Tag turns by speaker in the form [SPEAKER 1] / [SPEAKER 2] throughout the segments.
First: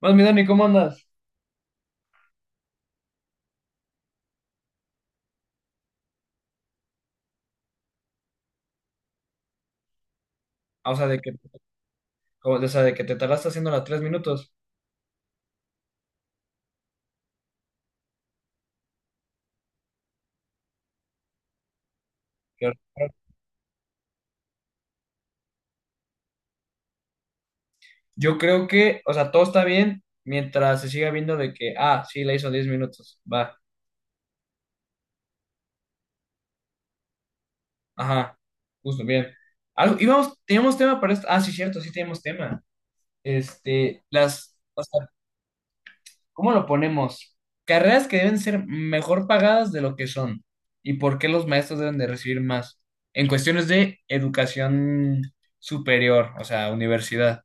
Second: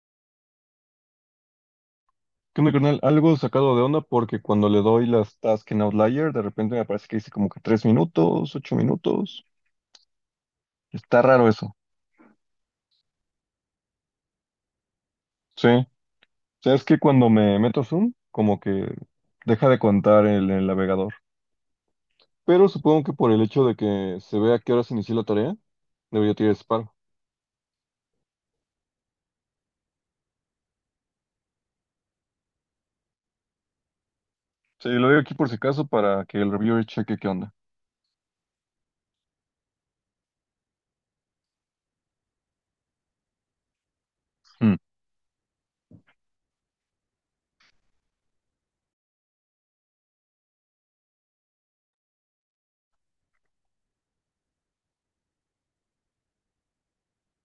[SPEAKER 1] Más mi Dani, ¿cómo andas?
[SPEAKER 2] ¿Qué onda, carnal? Algo sacado de onda porque cuando le doy las tasks en Outlier, de repente me aparece que dice como que 3 minutos, 8 minutos.
[SPEAKER 1] Ah, o sea, de
[SPEAKER 2] Está
[SPEAKER 1] que,
[SPEAKER 2] raro eso.
[SPEAKER 1] o sea, de que te tardaste haciendo las 3 minutos.
[SPEAKER 2] Sí. O sea, es que cuando me meto a Zoom, como que deja de contar el navegador.
[SPEAKER 1] Qué
[SPEAKER 2] Pero supongo
[SPEAKER 1] raro.
[SPEAKER 2] que por el hecho de que se vea a qué hora se inició la tarea, debería tirar disparo.
[SPEAKER 1] Yo creo que, o sea, todo está bien mientras se siga viendo de que, ah, sí, la hizo 10 minutos. Va.
[SPEAKER 2] Sí, lo digo aquí por si acaso para que el reviewer cheque qué onda.
[SPEAKER 1] Ajá. Justo, bien. Algo, íbamos, teníamos tema para esto. Ah, sí, cierto, sí tenemos tema. Este, las,
[SPEAKER 2] Mm.
[SPEAKER 1] o sea, ¿cómo lo ponemos? Carreras que deben ser mejor pagadas de lo que son. ¿Y por qué los maestros deben de recibir más? En cuestiones de educación superior, o sea, universidad.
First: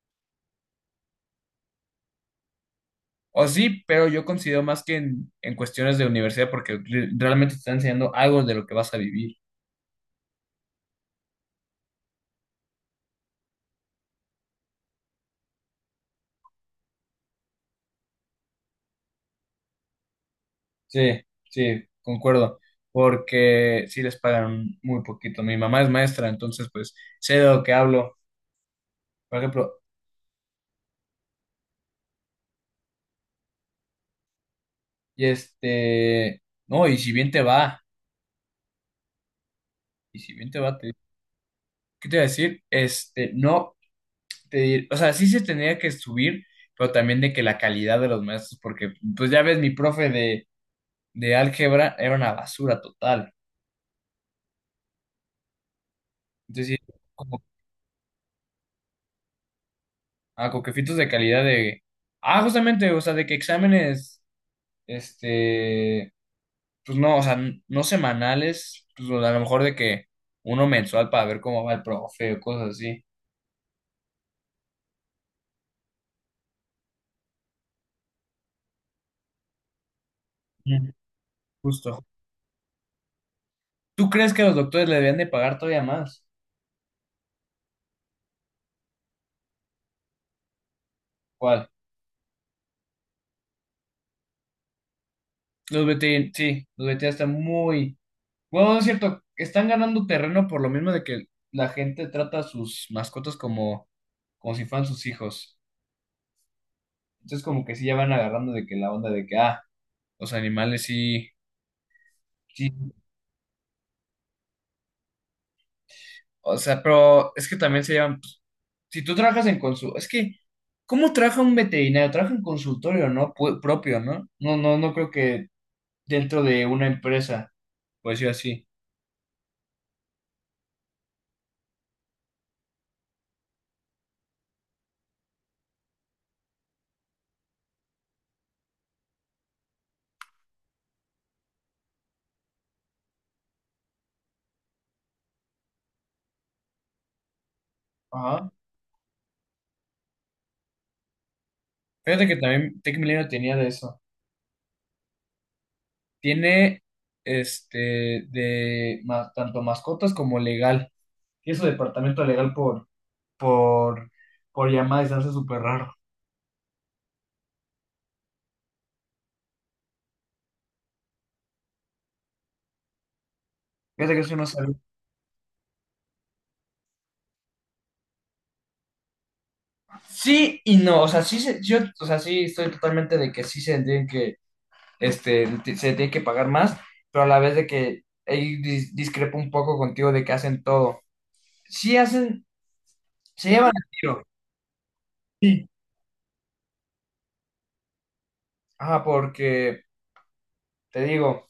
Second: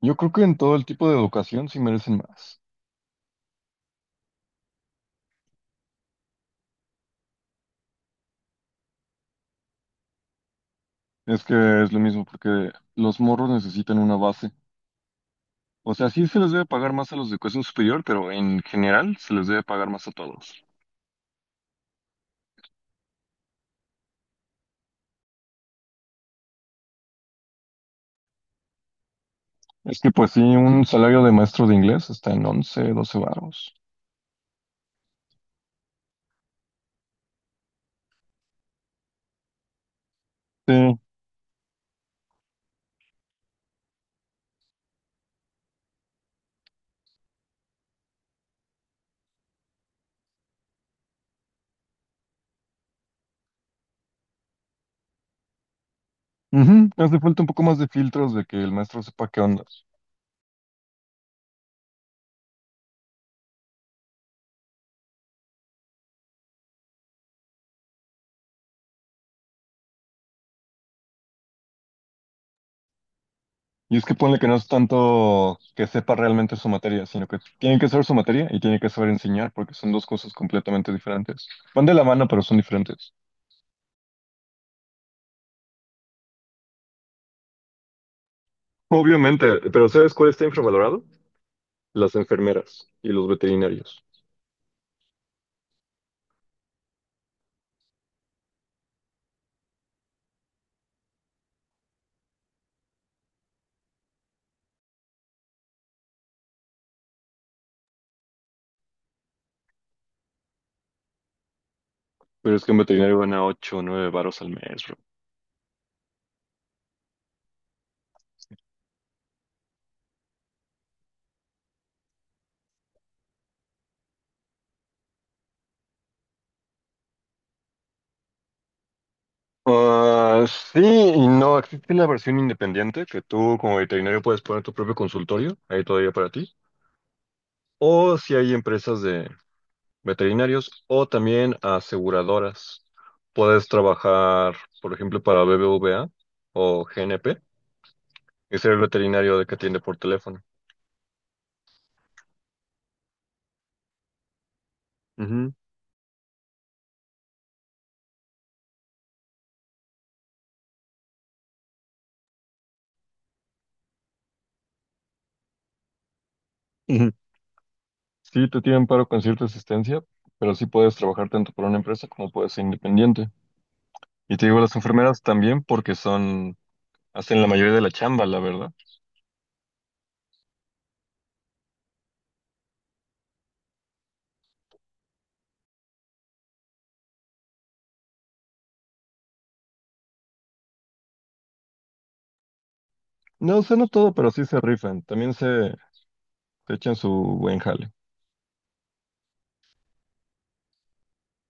[SPEAKER 2] Yo creo que en todo el tipo de educación sí merecen más.
[SPEAKER 1] O sí, pero yo considero más que en cuestiones de universidad porque realmente te están enseñando algo de lo que vas a vivir.
[SPEAKER 2] Es que es lo mismo porque los morros necesitan una base. O sea, sí se les debe pagar más a los de educación superior, pero en general se les debe pagar más a todos.
[SPEAKER 1] Sí, sí, concuerdo. Porque sí les pagan muy poquito. Mi mamá es maestra, entonces pues sé de lo que hablo. Por ejemplo,
[SPEAKER 2] Es que pues sí, un salario de maestro de inglés está en 11, 12 varos.
[SPEAKER 1] y este, no, y si bien te va, y si bien te va.
[SPEAKER 2] Sí.
[SPEAKER 1] ¿Qué te iba a decir? Este, no, te, o sea, sí se tendría que subir, pero también de que la calidad de los maestros, porque pues ya ves, mi profe de álgebra era una basura total. Entonces,
[SPEAKER 2] Ujú.
[SPEAKER 1] sí,
[SPEAKER 2] Hace falta
[SPEAKER 1] como
[SPEAKER 2] un poco más de filtros de que el maestro sepa qué onda.
[SPEAKER 1] a coquefitos de calidad de. Ah, justamente, o sea, de que exámenes, este, pues no, o sea, no semanales, pues a lo mejor de que uno mensual para ver cómo va el profe o cosas así.
[SPEAKER 2] Y es que ponle que no es tanto que sepa realmente su materia, sino que tiene que saber su materia y tiene que saber enseñar, porque son dos cosas completamente
[SPEAKER 1] Mm.
[SPEAKER 2] diferentes. Van de la
[SPEAKER 1] Justo.
[SPEAKER 2] mano, pero son diferentes.
[SPEAKER 1] ¿Tú crees que los doctores le debían de pagar todavía más?
[SPEAKER 2] Obviamente, pero ¿sabes cuál está infravalorado?
[SPEAKER 1] ¿Cuál?
[SPEAKER 2] Las enfermeras y los veterinarios.
[SPEAKER 1] Los veterinarios, sí, los veterinarios están muy. Bueno, no es cierto, están ganando terreno por lo mismo de que la gente trata a sus mascotas como, como si fueran sus hijos. Entonces, como que sí ya van agarrando de que la onda de que, ah, los animales sí,
[SPEAKER 2] Pero es que
[SPEAKER 1] sí.
[SPEAKER 2] en veterinario gana 8 o 9 varos al mes, bro.
[SPEAKER 1] O sea, pero es que también se llevan, pues, si tú trabajas en consultorio, es que, ¿cómo trabaja un veterinario? Trabaja en consultorio, ¿no? Propio, ¿no? No, no, no creo que dentro de una empresa, por decirlo así.
[SPEAKER 2] Ah, sí y no. Existe la versión independiente que tú como veterinario puedes poner tu propio consultorio ahí todavía para ti. O si hay empresas de veterinarios o también aseguradoras. Puedes trabajar, por ejemplo, para BBVA o GNP
[SPEAKER 1] Ajá.
[SPEAKER 2] y ser el veterinario de que atiende por teléfono.
[SPEAKER 1] Fíjate que también Tech Milenio tenía de eso.
[SPEAKER 2] Ujú.
[SPEAKER 1] Tiene este de tanto mascotas como legal. Tiene su departamento legal por, por llamada y se me hace súper raro.
[SPEAKER 2] Ujú. Sí, te tienen paro con cierta asistencia, pero sí puedes trabajar tanto para una empresa como puedes ser independiente.
[SPEAKER 1] Fíjate que eso yo
[SPEAKER 2] Y
[SPEAKER 1] no
[SPEAKER 2] te digo, las
[SPEAKER 1] sabía.
[SPEAKER 2] enfermeras también porque son, hacen la mayoría de la chamba, la verdad.
[SPEAKER 1] Sí y no, o sea, sí, se- yo, o sea, sí estoy totalmente de que sí se tienen que, este, se tiene que pagar más, pero a la vez de que ahí discrepo un poco contigo de que hacen todo. Sí hacen, se
[SPEAKER 2] No, o
[SPEAKER 1] llevan
[SPEAKER 2] sea,
[SPEAKER 1] el
[SPEAKER 2] no todo,
[SPEAKER 1] tiro.
[SPEAKER 2] pero sí se rifan. También se echan su buen jale.
[SPEAKER 1] Ajá, porque te digo,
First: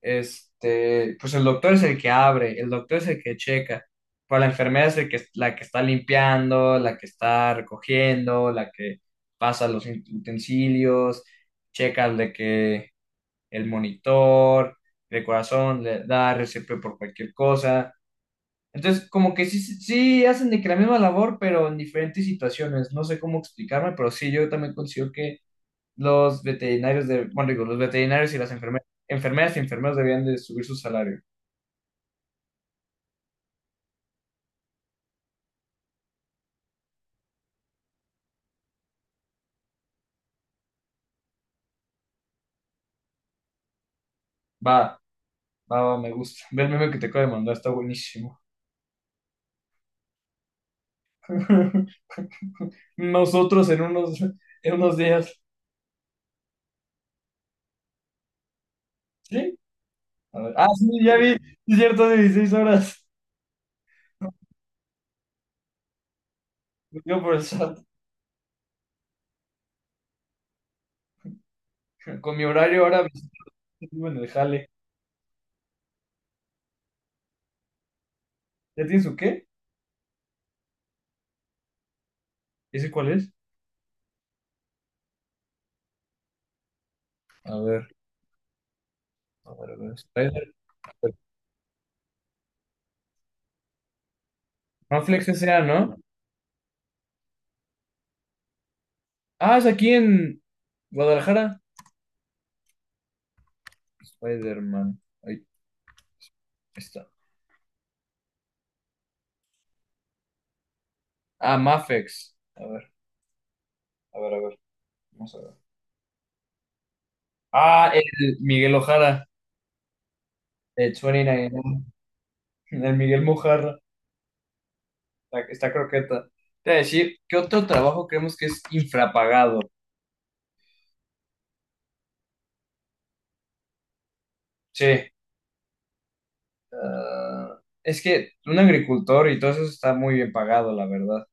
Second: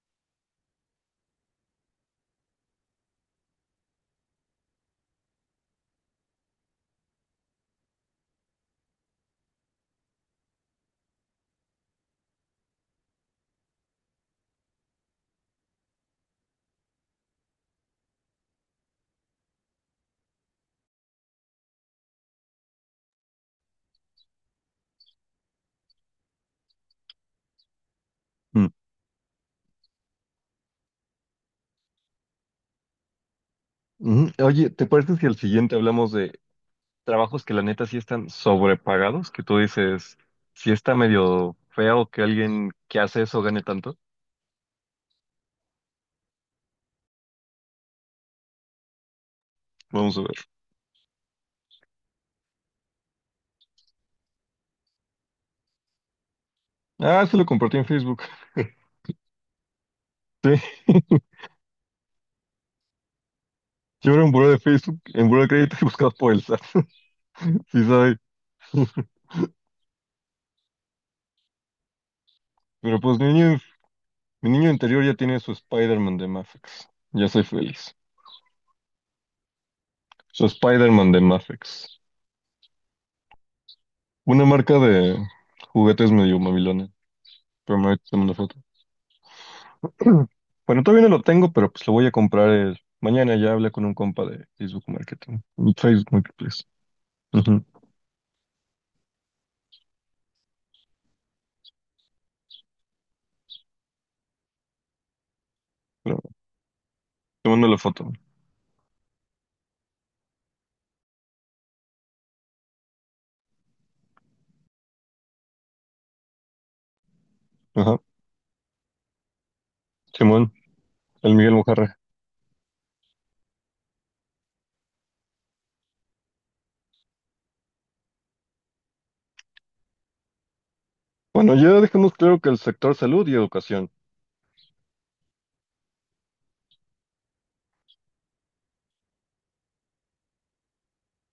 [SPEAKER 1] este, pues el doctor es el que abre, el doctor es el que checa, pero la enfermera es el que, la que está limpiando, la que está recogiendo, la que pasa los utensilios, checa de que el monitor, el corazón, le da RCP por cualquier cosa. Entonces, como que sí, sí hacen de que la misma labor, pero en diferentes situaciones. No sé cómo explicarme, pero sí, yo también considero que los veterinarios de, bueno, digo, los veterinarios y las
[SPEAKER 2] Mm.
[SPEAKER 1] enfermeras, enfermeras y enfermeros debían de subir su salario.
[SPEAKER 2] Ujú. Oye, ¿te parece si al siguiente hablamos de trabajos que la neta sí están sobrepagados? Que tú dices, si está medio feo que alguien que hace eso gane tanto.
[SPEAKER 1] Va, va, va, me gusta. Ve el meme que te acabo de mandar, está buenísimo.
[SPEAKER 2] Vamos a ver.
[SPEAKER 1] Nosotros en unos días.
[SPEAKER 2] Ah, se lo compartí en Facebook.
[SPEAKER 1] ¿Sí? A ver.
[SPEAKER 2] Sí,
[SPEAKER 1] Ah, sí, ya vi, es cierto, 16 horas.
[SPEAKER 2] yo era un buró de Facebook, en buró de crédito y buscado por el SAT.
[SPEAKER 1] Yo por el sábado.
[SPEAKER 2] Sí, soy.
[SPEAKER 1] Con mi horario
[SPEAKER 2] Pero
[SPEAKER 1] ahora
[SPEAKER 2] pues,
[SPEAKER 1] me en el
[SPEAKER 2] mi
[SPEAKER 1] jale.
[SPEAKER 2] niño interior ya tiene su Spider-Man de Mafex. Ya soy feliz.
[SPEAKER 1] ¿Ya tienes su qué?
[SPEAKER 2] Su Spider-Man de Mafex.
[SPEAKER 1] ¿Ese cuál es?
[SPEAKER 2] Una marca de juguetes medio mamilona.
[SPEAKER 1] A
[SPEAKER 2] Pero
[SPEAKER 1] ver,
[SPEAKER 2] me tengo una foto.
[SPEAKER 1] a ver. Spider-
[SPEAKER 2] Bueno, todavía no lo tengo, pero pues lo voy a comprar el mañana. Ya hablé con un compa de Facebook
[SPEAKER 1] Manflex
[SPEAKER 2] Marketing.
[SPEAKER 1] S.A., ¿no?
[SPEAKER 2] Facebook Marketplace. Ujú.
[SPEAKER 1] Ah, es aquí en Guadalajara. Spider-Man. Ahí
[SPEAKER 2] Pero
[SPEAKER 1] está.
[SPEAKER 2] te mando la foto.
[SPEAKER 1] Ah, Mafex. A ver. Vamos a ver. Ah,
[SPEAKER 2] Ajá.
[SPEAKER 1] el Miguel Ojara.
[SPEAKER 2] Simón,
[SPEAKER 1] El
[SPEAKER 2] el
[SPEAKER 1] 29.
[SPEAKER 2] Miguel Mojarra.
[SPEAKER 1] El Miguel Mojarra. Está, está croqueta. Te voy a decir, ¿qué otro trabajo creemos que es infrapagado?
[SPEAKER 2] Bueno, ya dejamos claro que el sector salud y educación.
[SPEAKER 1] Sí. Ah, es que un agricultor y todo eso está muy bien pagado, la verdad.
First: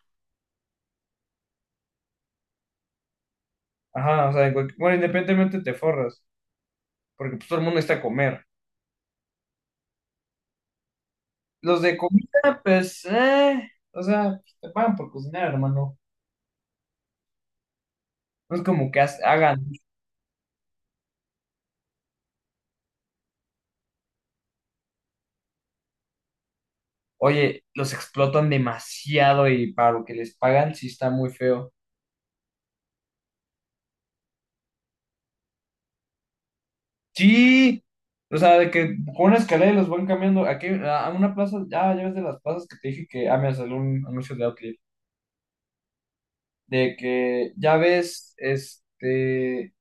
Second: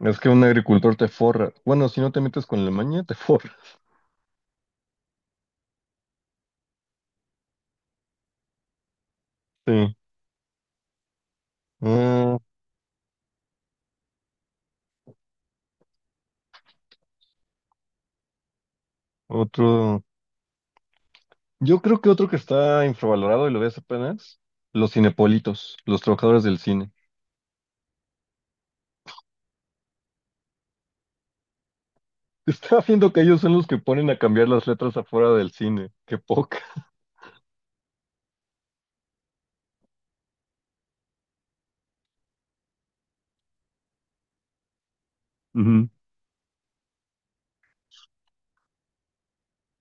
[SPEAKER 2] Es que un agricultor te forra. Bueno, si no te metes con la maña, te forra.
[SPEAKER 1] Ajá, o sea, en cualquier- bueno, independientemente te forras, porque pues todo el mundo está a comer.
[SPEAKER 2] Sí.
[SPEAKER 1] Los de
[SPEAKER 2] Ah,
[SPEAKER 1] comida, pues, o sea, pues, te pagan por cocinar, hermano. No es como que hagan,
[SPEAKER 2] otro. Yo creo que otro que está infravalorado y lo ves apenas, los cinepolitos, los trabajadores del cine.
[SPEAKER 1] oye, los explotan demasiado y para lo que les pagan sí está muy feo.
[SPEAKER 2] Estaba viendo que ellos son los que ponen a cambiar las letras afuera del cine. Qué poca.
[SPEAKER 1] Sí, o sea, de que con una escalera los van cambiando. Aquí, a una plaza, ya, ya ves de las plazas que te dije que, ah, me salió un anuncio de Outlier,
[SPEAKER 2] Ujú.
[SPEAKER 1] de que ya ves, este,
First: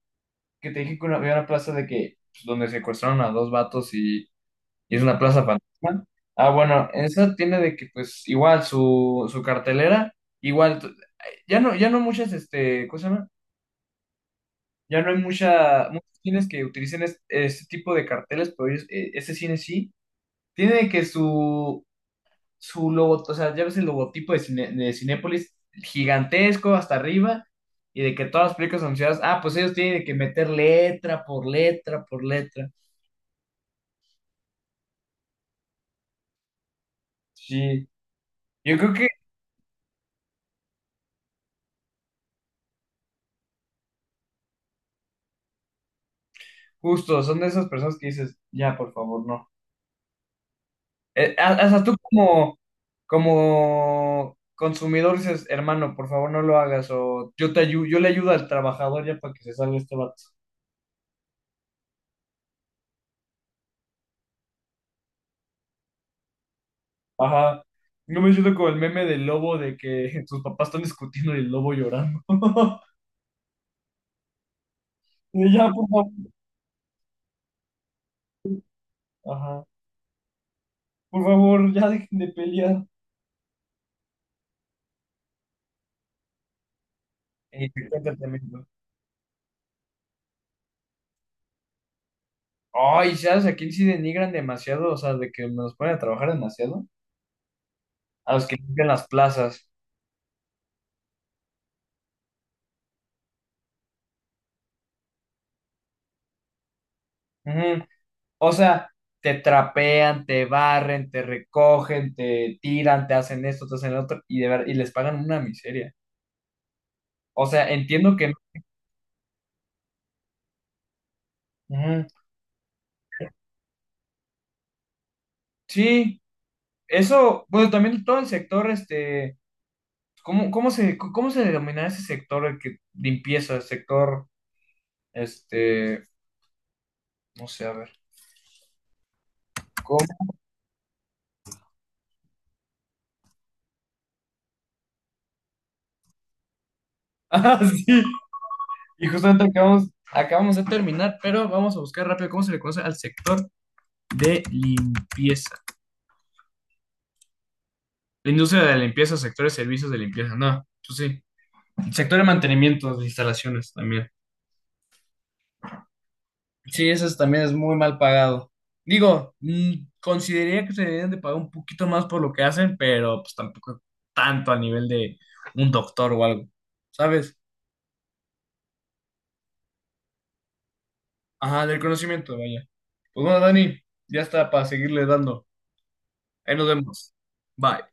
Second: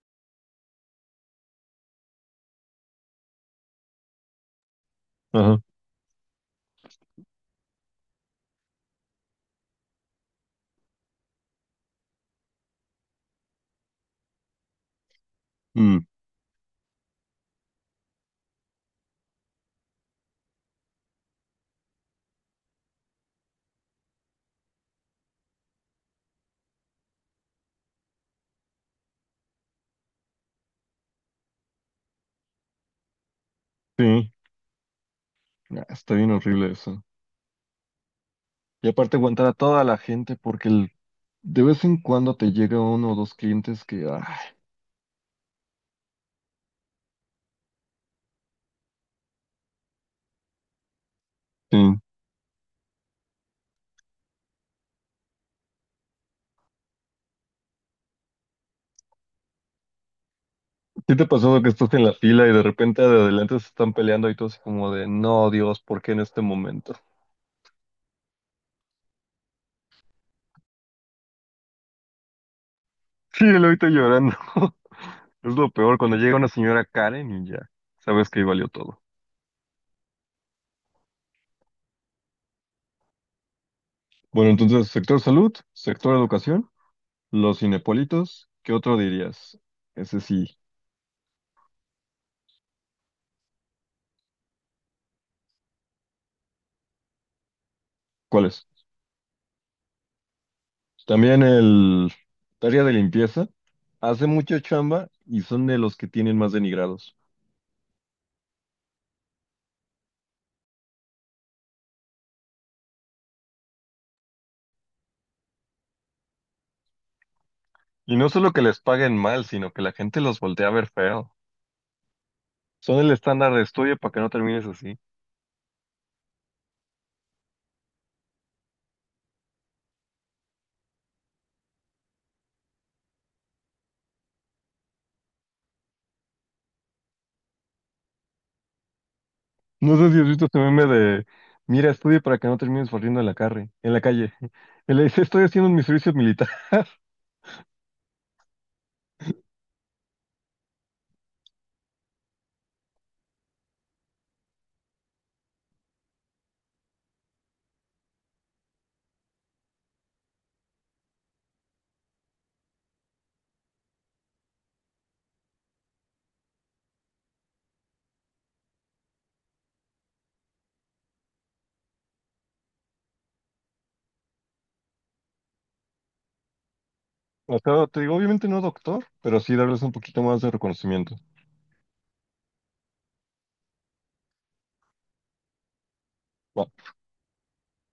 [SPEAKER 1] que te dije que una- había una plaza de que, pues, donde secuestraron a dos vatos y es una plaza
[SPEAKER 2] Ajá.
[SPEAKER 1] fantasma. Ah, bueno, esa tiene de que pues igual su, su cartelera, igual t- ya no, ya no muchas, este, ¿cómo se llama? Ya no hay mucha,
[SPEAKER 2] Mm,
[SPEAKER 1] muchos cines que utilicen este, tipo de carteles, pero ellos- este cine sí. Tiene de que su logo, o sea, ya ves el logotipo de, Cine- de Cinépolis gigantesco hasta arriba, y de que todas las películas anunciadas, ah, pues ellos tienen que meter letra por letra por letra.
[SPEAKER 2] sí. Ah, está bien horrible eso.
[SPEAKER 1] Sí. Yo
[SPEAKER 2] Y
[SPEAKER 1] creo
[SPEAKER 2] aparte aguantar a toda la gente porque de vez en cuando te llega uno o dos clientes que, ay,
[SPEAKER 1] justo, son de esas personas que dices, ya, por favor, no. Ha- hasta tú
[SPEAKER 2] sí.
[SPEAKER 1] como, como consumidor dices, hermano, por favor, no lo hagas, o yo te yo le ayudo al trabajador ya para que se salga este vato.
[SPEAKER 2] ¿Sí te pasó que estás en la fila y de repente de adelante se están peleando y todo así como de, no, Dios, ¿por qué en este momento?
[SPEAKER 1] Ajá. No me siento como el meme del lobo de que sus papás están discutiendo y el lobo llorando.
[SPEAKER 2] Sí, lo ahorita llorando.
[SPEAKER 1] Y
[SPEAKER 2] Es lo
[SPEAKER 1] ya, por
[SPEAKER 2] peor
[SPEAKER 1] favor.
[SPEAKER 2] cuando llega una señora Karen y ya sabes que ahí valió todo.
[SPEAKER 1] Ajá. Por favor, ya dejen de pelear.
[SPEAKER 2] Bueno, entonces, sector salud, sector educación, los
[SPEAKER 1] Y te cuenta
[SPEAKER 2] cinepolitos,
[SPEAKER 1] tremendo.
[SPEAKER 2] ¿qué otro dirías? Ese sí,
[SPEAKER 1] Ay, ¿sabes a quién sí denigran demasiado? O sea, de que nos ponen a trabajar demasiado. A los que
[SPEAKER 2] ¿cuáles?
[SPEAKER 1] limpian las plazas.
[SPEAKER 2] También el área de limpieza, hace mucha chamba y son de los que tienen más denigrados.
[SPEAKER 1] Ujú. O sea, te trapean, te barren, te recogen, te tiran, te hacen esto, te hacen lo otro, y, de ver- y les pagan una miseria. O sea, entiendo
[SPEAKER 2] Y no
[SPEAKER 1] que... no.
[SPEAKER 2] solo que les paguen mal, sino que la gente los voltea a ver feo.
[SPEAKER 1] Ujú.
[SPEAKER 2] Son el estándar de estudio para que no termines así.
[SPEAKER 1] Sí, eso, bueno, también todo el sector, este, ¿cómo, cómo se denomina ese sector, el que limpieza, el sector, este, no sé, a ver,
[SPEAKER 2] No
[SPEAKER 1] ¿cómo?
[SPEAKER 2] sé si has visto este meme de, mira, estudia para que no termines corriendo en en la calle. Y le dice, estoy haciendo mi servicio militar.
[SPEAKER 1] Ah, sí, y justamente acabamos, acabamos de terminar, pero vamos a buscar rápido cómo se le conoce al sector de limpieza. La industria de la limpieza, sector de servicios de limpieza, no, pues sí. Sector de mantenimiento de instalaciones también. Sí, eso es- también es muy mal pagado. Digo, mm, consideraría que se deberían de pagar un poquito más por lo que hacen, pero pues tampoco tanto a nivel de un doctor o algo, ¿sabes?
[SPEAKER 2] O sea, te digo, obviamente no doctor, pero sí darles un poquito más de reconocimiento.
[SPEAKER 1] Ajá, del conocimiento, vaya. Pues bueno, Dani, ya está para seguirle dando. Ahí nos vemos. Bye.